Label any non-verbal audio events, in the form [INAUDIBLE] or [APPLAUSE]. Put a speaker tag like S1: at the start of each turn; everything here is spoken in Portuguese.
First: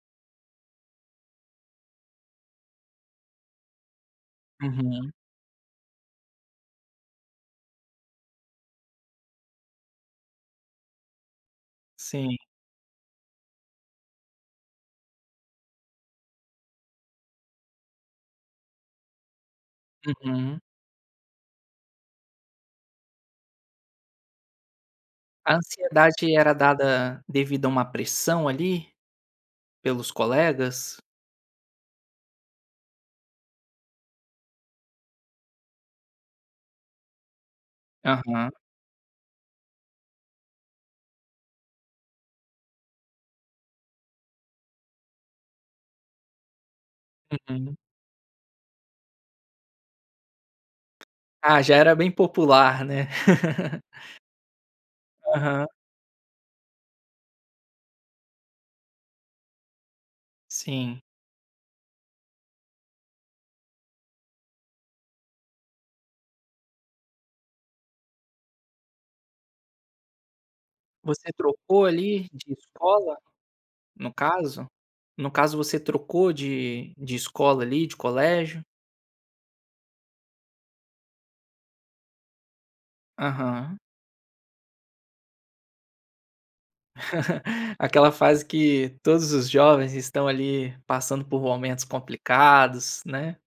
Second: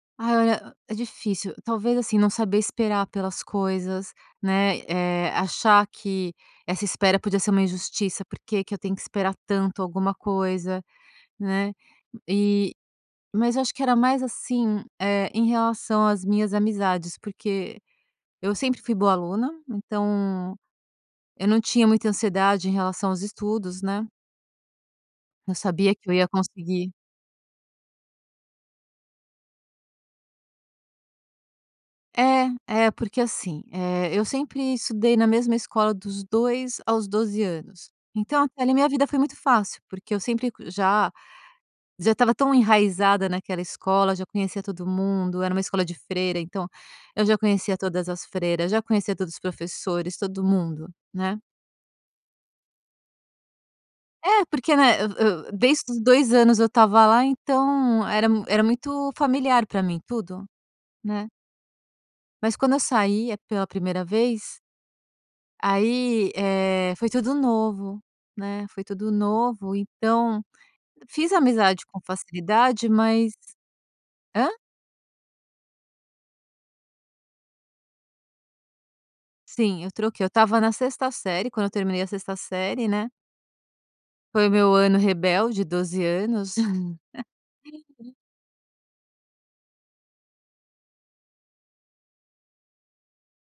S1: Ai, o é difícil. Talvez, assim, não saber esperar pelas coisas, né,
S2: Uhum.
S1: eh, achar que essa espera podia ser uma injustiça, "Por que que eu tenho que esperar tanto alguma coisa", né.
S2: Sim.
S1: E mas eu acho que era mais, assim, eh, em relação às minhas amizades, porque eu sempre fui boa aluna, então
S2: Uhum.
S1: eu não tinha muita ansiedade em relação aos estudos, né. Eu
S2: A
S1: sabia que eu ia
S2: ansiedade era
S1: conseguir.
S2: dada devido a uma pressão ali, pelos colegas?
S1: É, é, porque assim, eh, eu sempre estudei na mesma escola dos 2 aos 12 anos. Então
S2: Aham.
S1: até ali minha vida foi muito fácil, porque eu sempre já já estava tão enraizada naquela escola, já conhecia todo mundo, era uma escola de freira, então eu já conhecia todas as freiras, já conhecia todos os professores, todo mundo, né.
S2: Ah, já era bem popular, né. [LAUGHS]
S1: É, porque né, eu eu
S2: Aham.
S1: desde os 2 anos eu estava lá então era era muito familiar pra mim tudo,
S2: Sim.
S1: né. Mas quando eu sai a pela 1º vez aí, eh, foi tudo novo, né, foi tudo novo, então
S2: Você
S1: fiz amizade
S2: trocou
S1: com
S2: ali de
S1: facilidade,
S2: escola,
S1: mas
S2: no
S1: Hã?
S2: caso? No caso você trocou de de escola ali, de colégio?
S1: Sim, eu troquei. Eu estava na 6º série, quando eu terminei a 6º série, né
S2: Aham.
S1: foi meu ano rebelde, 12 anos.
S2: [CHUCKLES] Aquela
S1: [LAUGHS]
S2: fase que todos os jovens estão ali passando por momentos complicados, né.